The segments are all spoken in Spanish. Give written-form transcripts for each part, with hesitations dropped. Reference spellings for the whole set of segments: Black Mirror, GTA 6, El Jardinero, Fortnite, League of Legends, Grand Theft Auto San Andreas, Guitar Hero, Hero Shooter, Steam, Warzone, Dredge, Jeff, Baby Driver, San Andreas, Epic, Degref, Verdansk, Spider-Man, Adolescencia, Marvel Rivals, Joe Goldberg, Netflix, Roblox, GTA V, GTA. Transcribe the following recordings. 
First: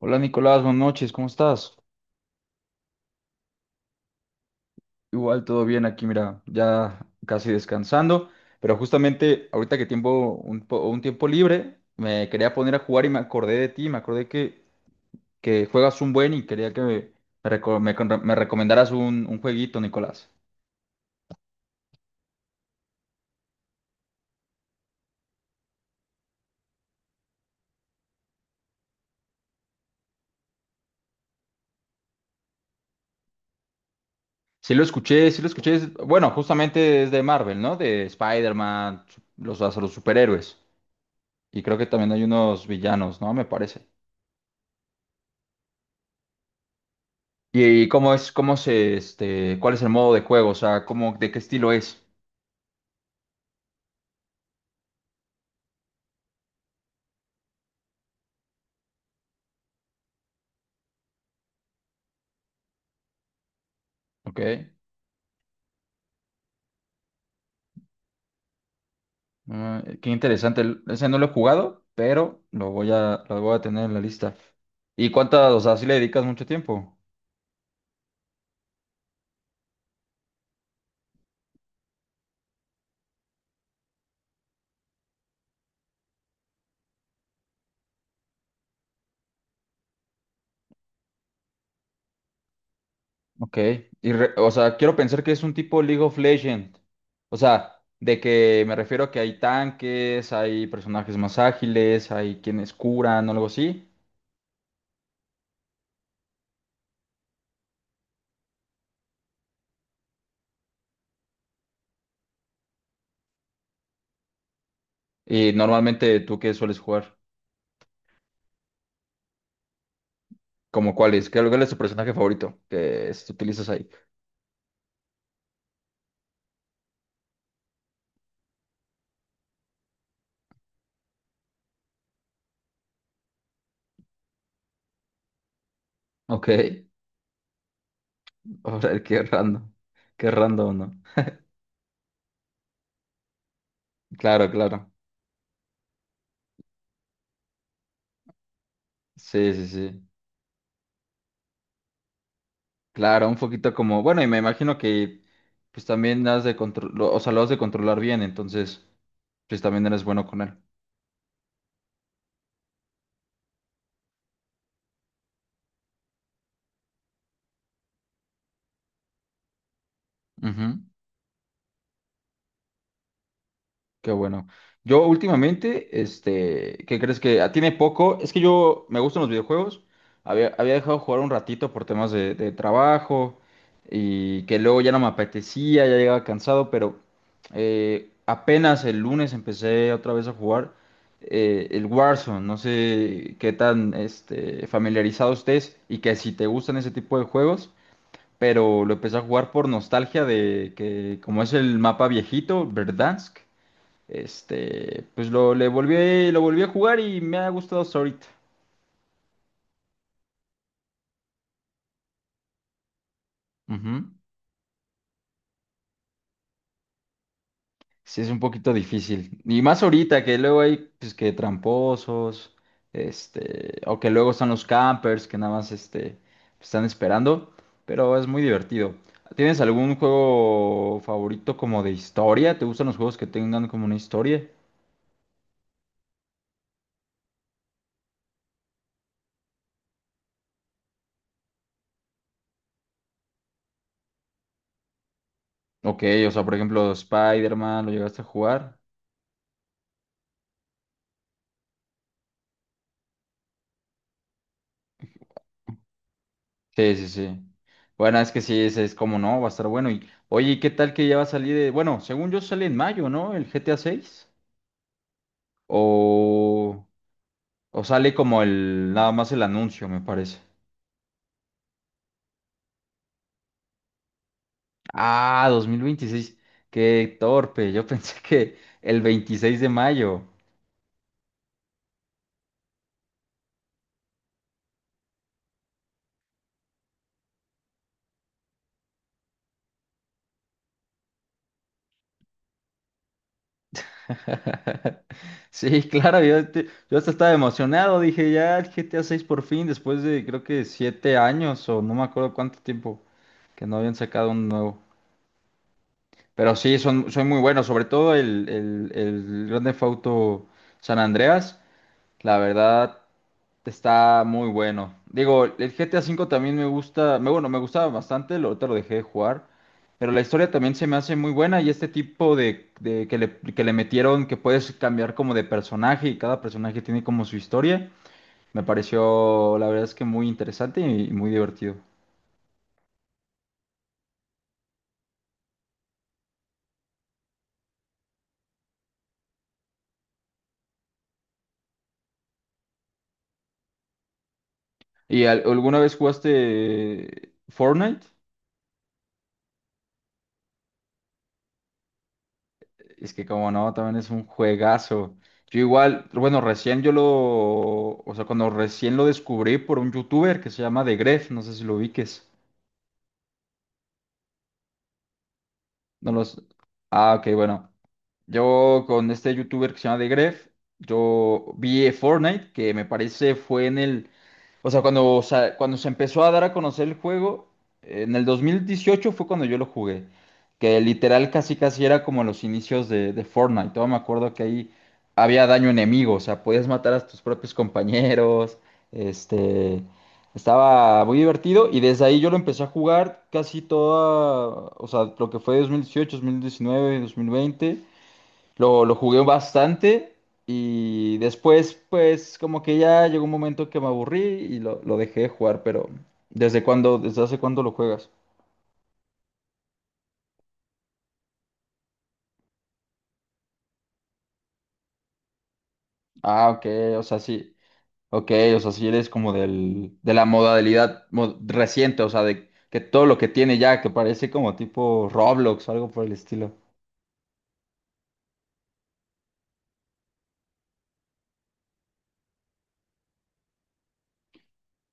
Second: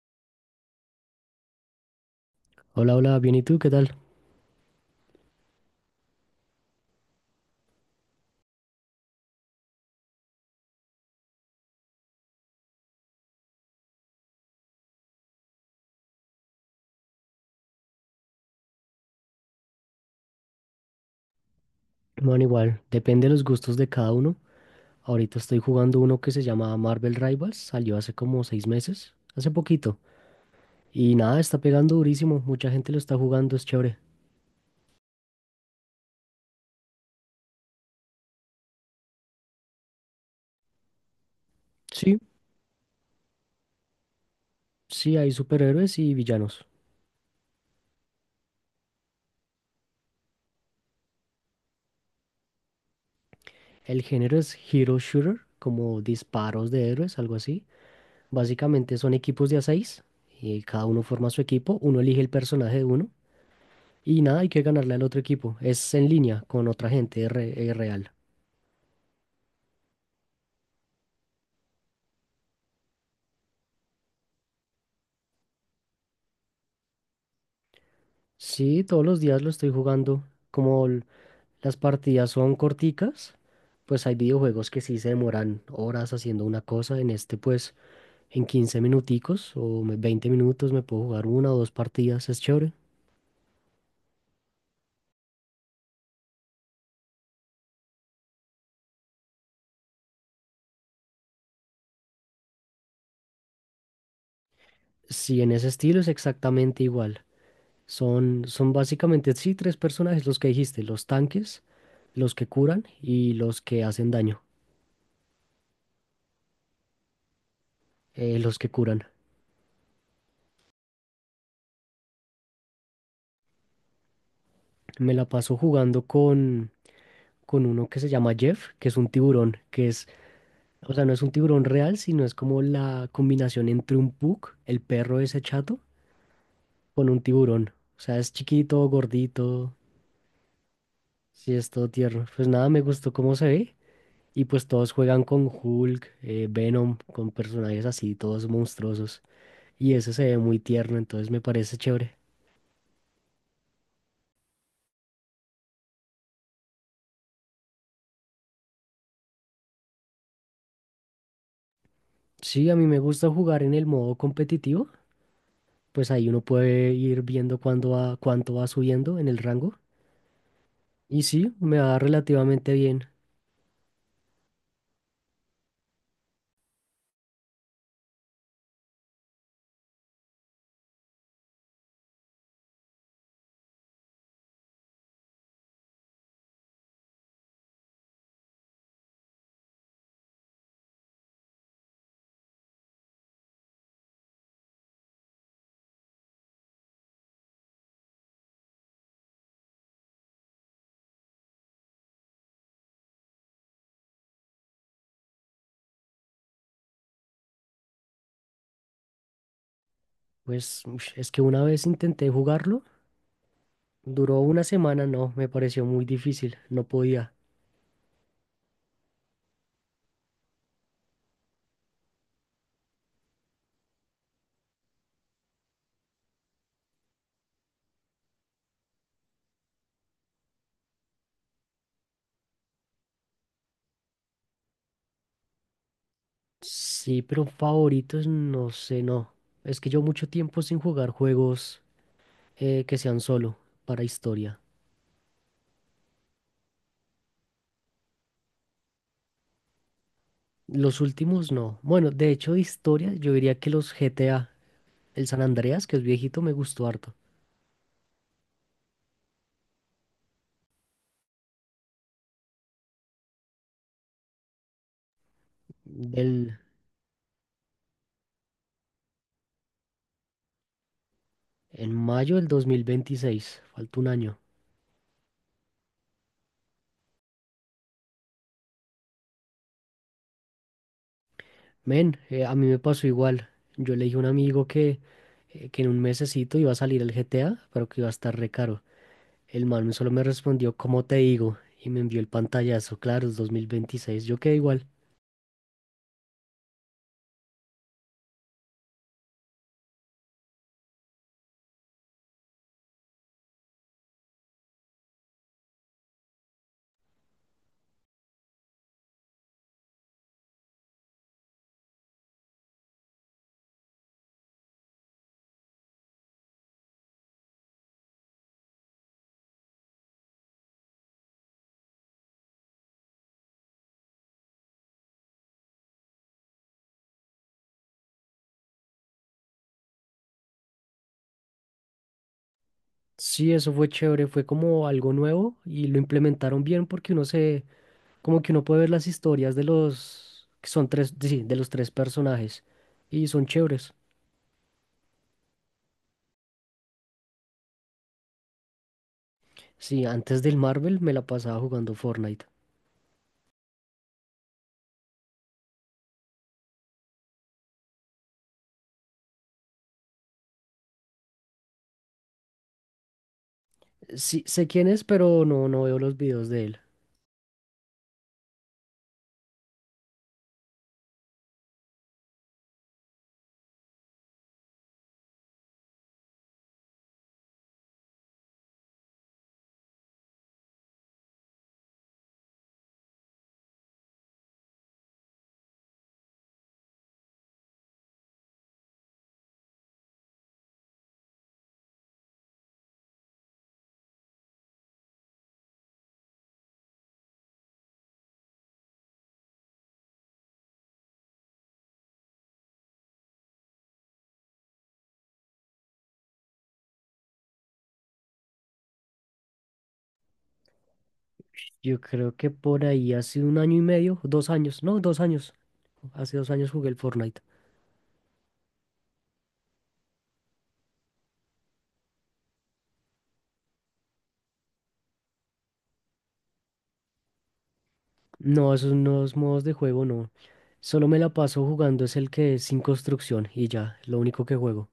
Hola Nicolás, buenas noches, ¿cómo estás? Hola, hola, bien, ¿y tú qué tal? Igual todo bien aquí, mira, ya casi descansando, pero justamente ahorita que tiempo, un tiempo libre, me quería poner a jugar y me acordé de ti, que juegas un buen y quería que me recomendaras un jueguito, Nicolás. Bueno, igual, depende de los gustos de cada uno. Ahorita estoy jugando uno que se llama Marvel Rivals, salió hace como 6 meses, hace poquito. Y nada, está pegando durísimo, mucha gente lo está jugando, es chévere. Sí lo escuché, bueno, justamente es de Marvel, ¿no? De Spider-Man, los superhéroes, y creo que también Sí, hay unos villanos, ¿no? Me parece. sí, hay superhéroes y villanos. ¿Y cómo es, ¿cuál es el modo de juego? O sea, cómo, de qué estilo es. El género es Hero Shooter, como disparos de héroes, algo así. Básicamente son equipos de a seis y cada uno forma su equipo, uno elige el personaje de uno y Ok. nada, hay que ganarle al otro equipo. Es en línea con otra gente real. Ah, qué interesante. Ese no lo he jugado, pero lo voy a tener en la lista. ¿Y cuántas, o sea, si le dedicas mucho tiempo? Sí, todos los días lo estoy jugando. Como las partidas son corticas, pues hay videojuegos que sí se demoran horas haciendo una cosa. En este, pues, en 15 minuticos o 20 minutos me puedo jugar una o dos partidas, es chévere. Ok. O sea, quiero pensar que es un tipo League of Legends. O sea, de que me refiero a que hay tanques, hay personajes más ágiles, hay quienes curan o algo así. Sí, en ese estilo es exactamente igual. Son básicamente, sí, tres personajes los que dijiste, los tanques, los que curan y los que hacen daño, Y normalmente, ¿tú qué sueles jugar? Los que curan. ¿Como cuál es? ¿Qué, cuál es tu personaje favorito que utilizas ahí? Me la paso jugando con uno que se llama Jeff, que es un tiburón, que es o sea, no es un tiburón real, sino es como la combinación entre un pug, el perro ese chato, Ok, con un tiburón. O sea, es chiquito, ahora gordito, qué random, ¿no? sí, es todo tierno. Pues nada, me gustó cómo se ve. Y Claro, pues todos claro, juegan con Hulk, Venom, con personajes así, todos monstruosos. sí, sí, Y sí, ese se ve muy tierno, entonces me parece chévere. claro, un poquito como, bueno, y me imagino que pues también has de controlar, o sea, lo has de controlar bien, entonces pues también eres bueno con él. Sí, a mí me gusta jugar en el modo competitivo. Pues ahí uno puede ir viendo cuándo va, cuánto va subiendo en el rango. Ujú. Y sí, me va relativamente bien. Qué bueno. Yo últimamente, este, ¿qué crees que ah, tiene poco? Es que yo me gustan los videojuegos. Había dejado de jugar un ratito por temas de trabajo y que luego ya no me apetecía, ya llegaba cansado, pero apenas el lunes empecé otra vez a jugar el Warzone. No sé qué tan este, familiarizado estés y que si te gustan ese tipo de juegos, pero lo empecé a jugar por nostalgia de que como es el mapa viejito, Verdansk. Este, le volví, lo volví a jugar y me ha gustado hasta ahorita. Pues ush, es que una vez intenté jugarlo, Ujú. duró una semana, no, me pareció muy difícil, no podía. Sí, es un poquito difícil. Y más ahorita, que luego hay, pues, que tramposos, este, o que luego están los campers que nada más, este, están esperando, pero es muy divertido. ¿Tienes algún juego favorito como de historia? ¿Te gustan los juegos que tengan como una historia? Sí, pero favoritos, no sé, no. Es que yo mucho tiempo sin jugar juegos que sean solo para historia. Ok, o sea, por ejemplo, Spider-Man, ¿lo llegaste a jugar? Los últimos no. Bueno, de hecho de historia yo diría que los GTA, el San Andreas, que es viejito, me gustó Sí, sí, harto. sí. Bueno, es que sí, es como no, va a estar bueno. Y, oye, ¿y qué tal que ya va a salir? Bueno, según yo sale en mayo, ¿no? El GTA 6. Del, O, o sale como el, nada más el anuncio, me parece. en mayo del 2026, falta un año. Ah, 2026. Qué torpe. Yo pensé que el 26 de mayo. Men, a mí me pasó igual. Yo le dije a un amigo que en un mesecito iba a salir el GTA, pero que iba a estar re caro. El man solo me respondió, ¿cómo te digo? Y me envió el pantallazo, claro, es 2026. Yo quedé igual. Sí, claro, yo hasta estaba emocionado. Dije, ya el GTA 6 por fin, después de creo que siete años o no me acuerdo cuánto tiempo que no habían sacado un nuevo. Pero sí, son muy buenos, sobre todo el Grand Theft Auto San Andreas, la verdad está muy bueno. Digo, el GTA V también me gusta, me, bueno, me gustaba bastante, ahorita lo dejé de jugar, pero la historia también se me hace muy buena y este tipo de que que le metieron que puedes cambiar como de personaje y cada personaje tiene como su historia, me pareció la verdad es que muy interesante y, muy divertido. Sí, eso fue chévere, fue como algo nuevo y lo implementaron bien porque como que uno puede ver las historias de los, que son tres, sí, de los tres personajes y son chéveres. ¿ Alguna vez jugaste Fortnite? Sí, antes del Marvel me la pasaba jugando Fortnite. Es que como no, también es un juegazo. Yo igual, bueno, o sea, cuando recién lo descubrí por un youtuber que se llama Degref, no sé si lo ubiques. Sí, sé quién es, pero no, no veo No los los... videos de él. Ah, ok, bueno. Yo con este youtuber que se llama Degref, yo vi Fortnite, que me parece fue en el O sea, cuando, o cuando se empezó a dar a conocer el juego, en el 2018 fue cuando yo lo jugué, que literal casi casi era como los inicios de Fortnite. Todavía me acuerdo que ahí había daño enemigo, o sea, podías matar a tus propios compañeros, este, estaba muy divertido y desde ahí yo lo empecé a jugar casi toda, o sea, lo que fue 2018, 2019, 2020. Lo jugué bastante y después pues como que ya llegó un momento que me aburrí y lo dejé de jugar, pero ¿desde cuándo, desde hace cuándo lo juegas? Yo creo que por ahí hace un año y medio, 2 años, no, 2 años, hace Ah, dos ok, años jugué el o sea, Fortnite. sí, ok, o sea, sí eres como de la modalidad reciente, o sea, de que todo lo que tiene ya, que parece como tipo Roblox o algo por el estilo. No, esos nuevos modos de juego no. Solo me la paso jugando es el que es sin construcción y ya, lo único que juego.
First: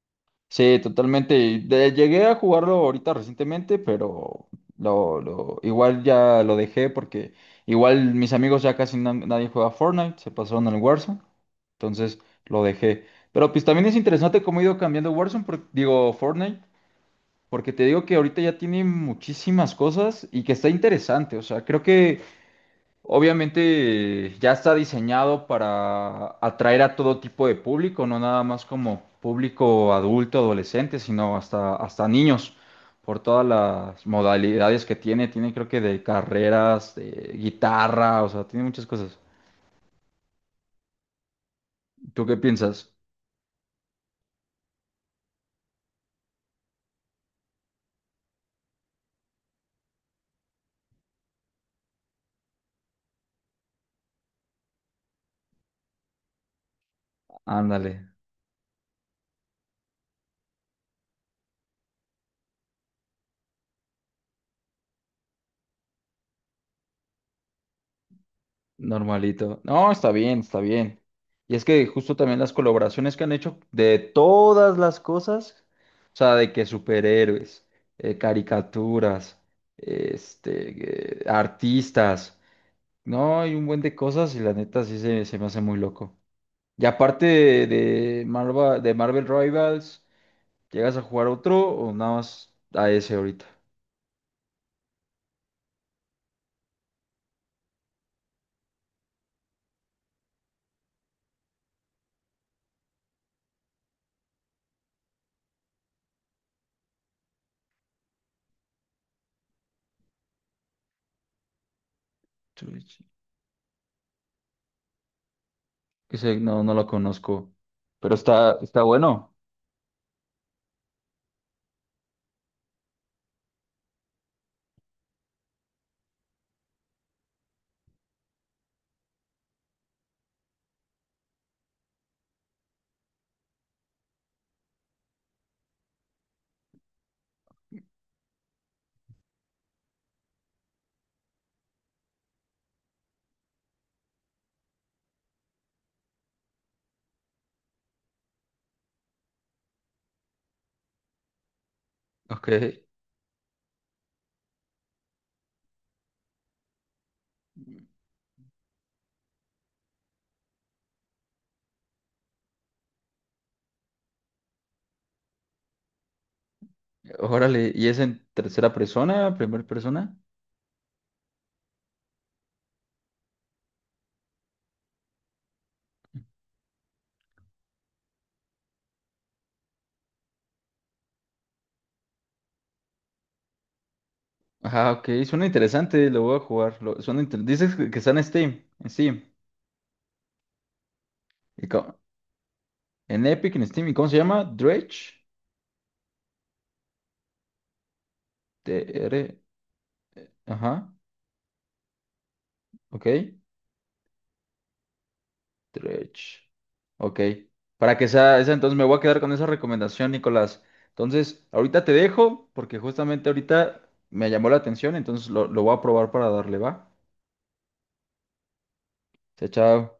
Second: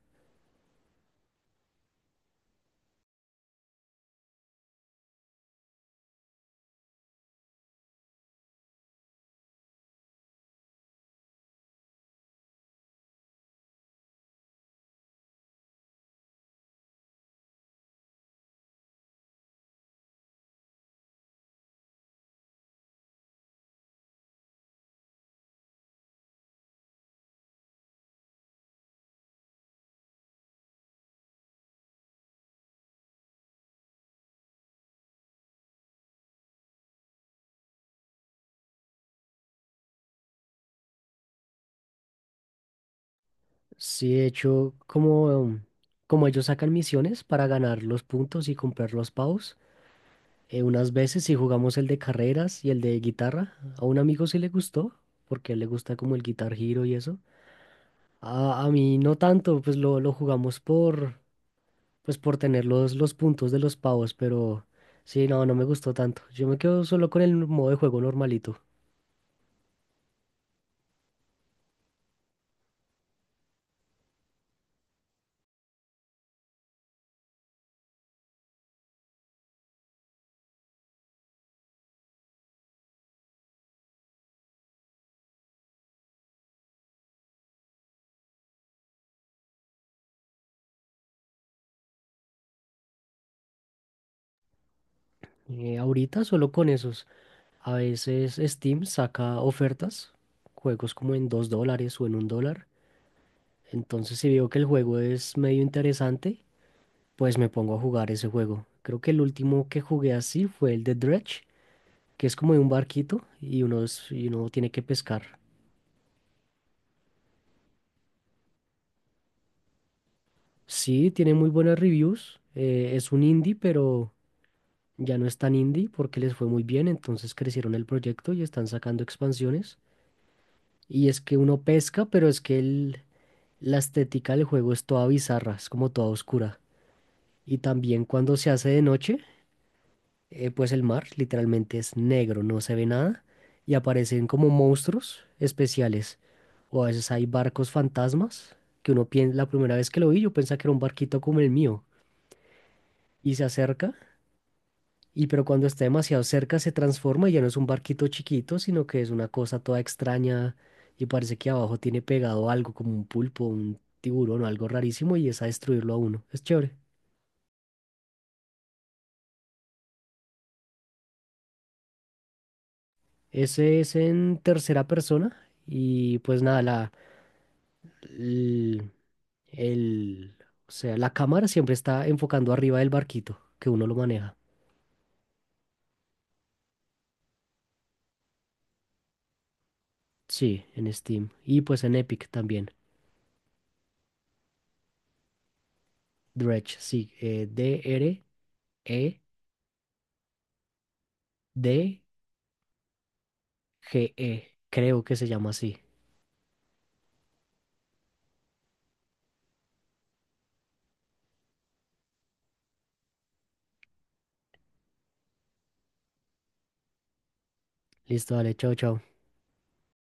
Sí, totalmente. Llegué a jugarlo ahorita recientemente, pero igual ya lo dejé porque igual mis amigos ya nadie juega Fortnite, se pasaron al Warzone, entonces lo dejé. Pero pues también es interesante cómo ha ido cambiando Warzone, digo Fortnite, porque te digo que ahorita ya tiene muchísimas cosas y que está interesante. O sea, creo que obviamente ya está diseñado para atraer a todo tipo de público, no nada más como público adulto, adolescente, sino hasta, hasta niños, por todas las modalidades que tiene. Tiene creo que de carreras, de guitarra, o sea, tiene muchas cosas. ¿Tú qué piensas? Sí, de hecho, como ellos sacan misiones para ganar los puntos y comprar los pavos, unas veces sí jugamos el de carreras y el de guitarra. A un amigo sí le gustó, porque a él le gusta como el Guitar Hero y eso. Ándale. A mí no tanto, pues lo jugamos por tener los puntos de los pavos, pero sí, no, no me gustó tanto. Yo me quedo solo con el modo de juego normalito. Normalito. No, está bien, está bien. Y es que justo también las colaboraciones que han hecho de todas las cosas, o sea, de que superhéroes, caricaturas, artistas, no, hay un buen de cosas y la neta sí se me hace muy loco. Y aparte de Marvel Rivals, ¿llegas a jugar otro o nada más a ese ahorita? Ahorita solo con esos. A veces Steam saca ofertas, juegos como en $2 o en $1. Entonces si veo que el juego es medio interesante, pues me pongo a jugar ese juego. Creo que el último que jugué así fue el de Dredge, que es como de un Twitch. barquito y uno, y uno tiene que pescar. Ese no, no lo conozco, pero está, está bueno. Sí, tiene muy buenas reviews. Es un indie, pero... Ya no es tan indie porque les fue muy bien, entonces crecieron el proyecto y están sacando expansiones. Y es que uno pesca, pero es que la estética del juego es toda bizarra, es como toda oscura. Y también cuando se hace de noche, pues el mar literalmente es negro, no se ve nada. Y aparecen como monstruos especiales. O a veces hay barcos fantasmas, que uno piensa, la primera vez que lo vi yo pensaba que era un barquito como el mío. Ok. Y se acerca. Y pero cuando está demasiado cerca se transforma y ya no es un barquito chiquito, sino que es una cosa toda extraña y parece que abajo tiene pegado algo como un pulpo, un tiburón o algo rarísimo y es a destruirlo a uno. Es chévere. Órale, ¿y es en tercera persona, primera persona? Ese es en tercera persona y pues nada, el, el- o sea, la cámara siempre está enfocando arriba del barquito que uno lo maneja. Ajá, ok, suena interesante, lo voy a jugar. Dices que está en Steam, en Steam. Sí, en Steam y ¿Y pues en co- Epic también. en Epic, en Steam, ¿y cómo se llama? Dredge. Dredge, sí, d r e T-R. Ajá, d ok. GE, creo que se llama así. Dredge. Ok. Para que sea esa, entonces me voy a quedar con esa recomendación, Nicolás. Entonces, ahorita te dejo, porque justamente ahorita me llamó la atención, entonces lo voy a probar para darle, ¿va? Listo, dale, chao, chao. Chao, chao.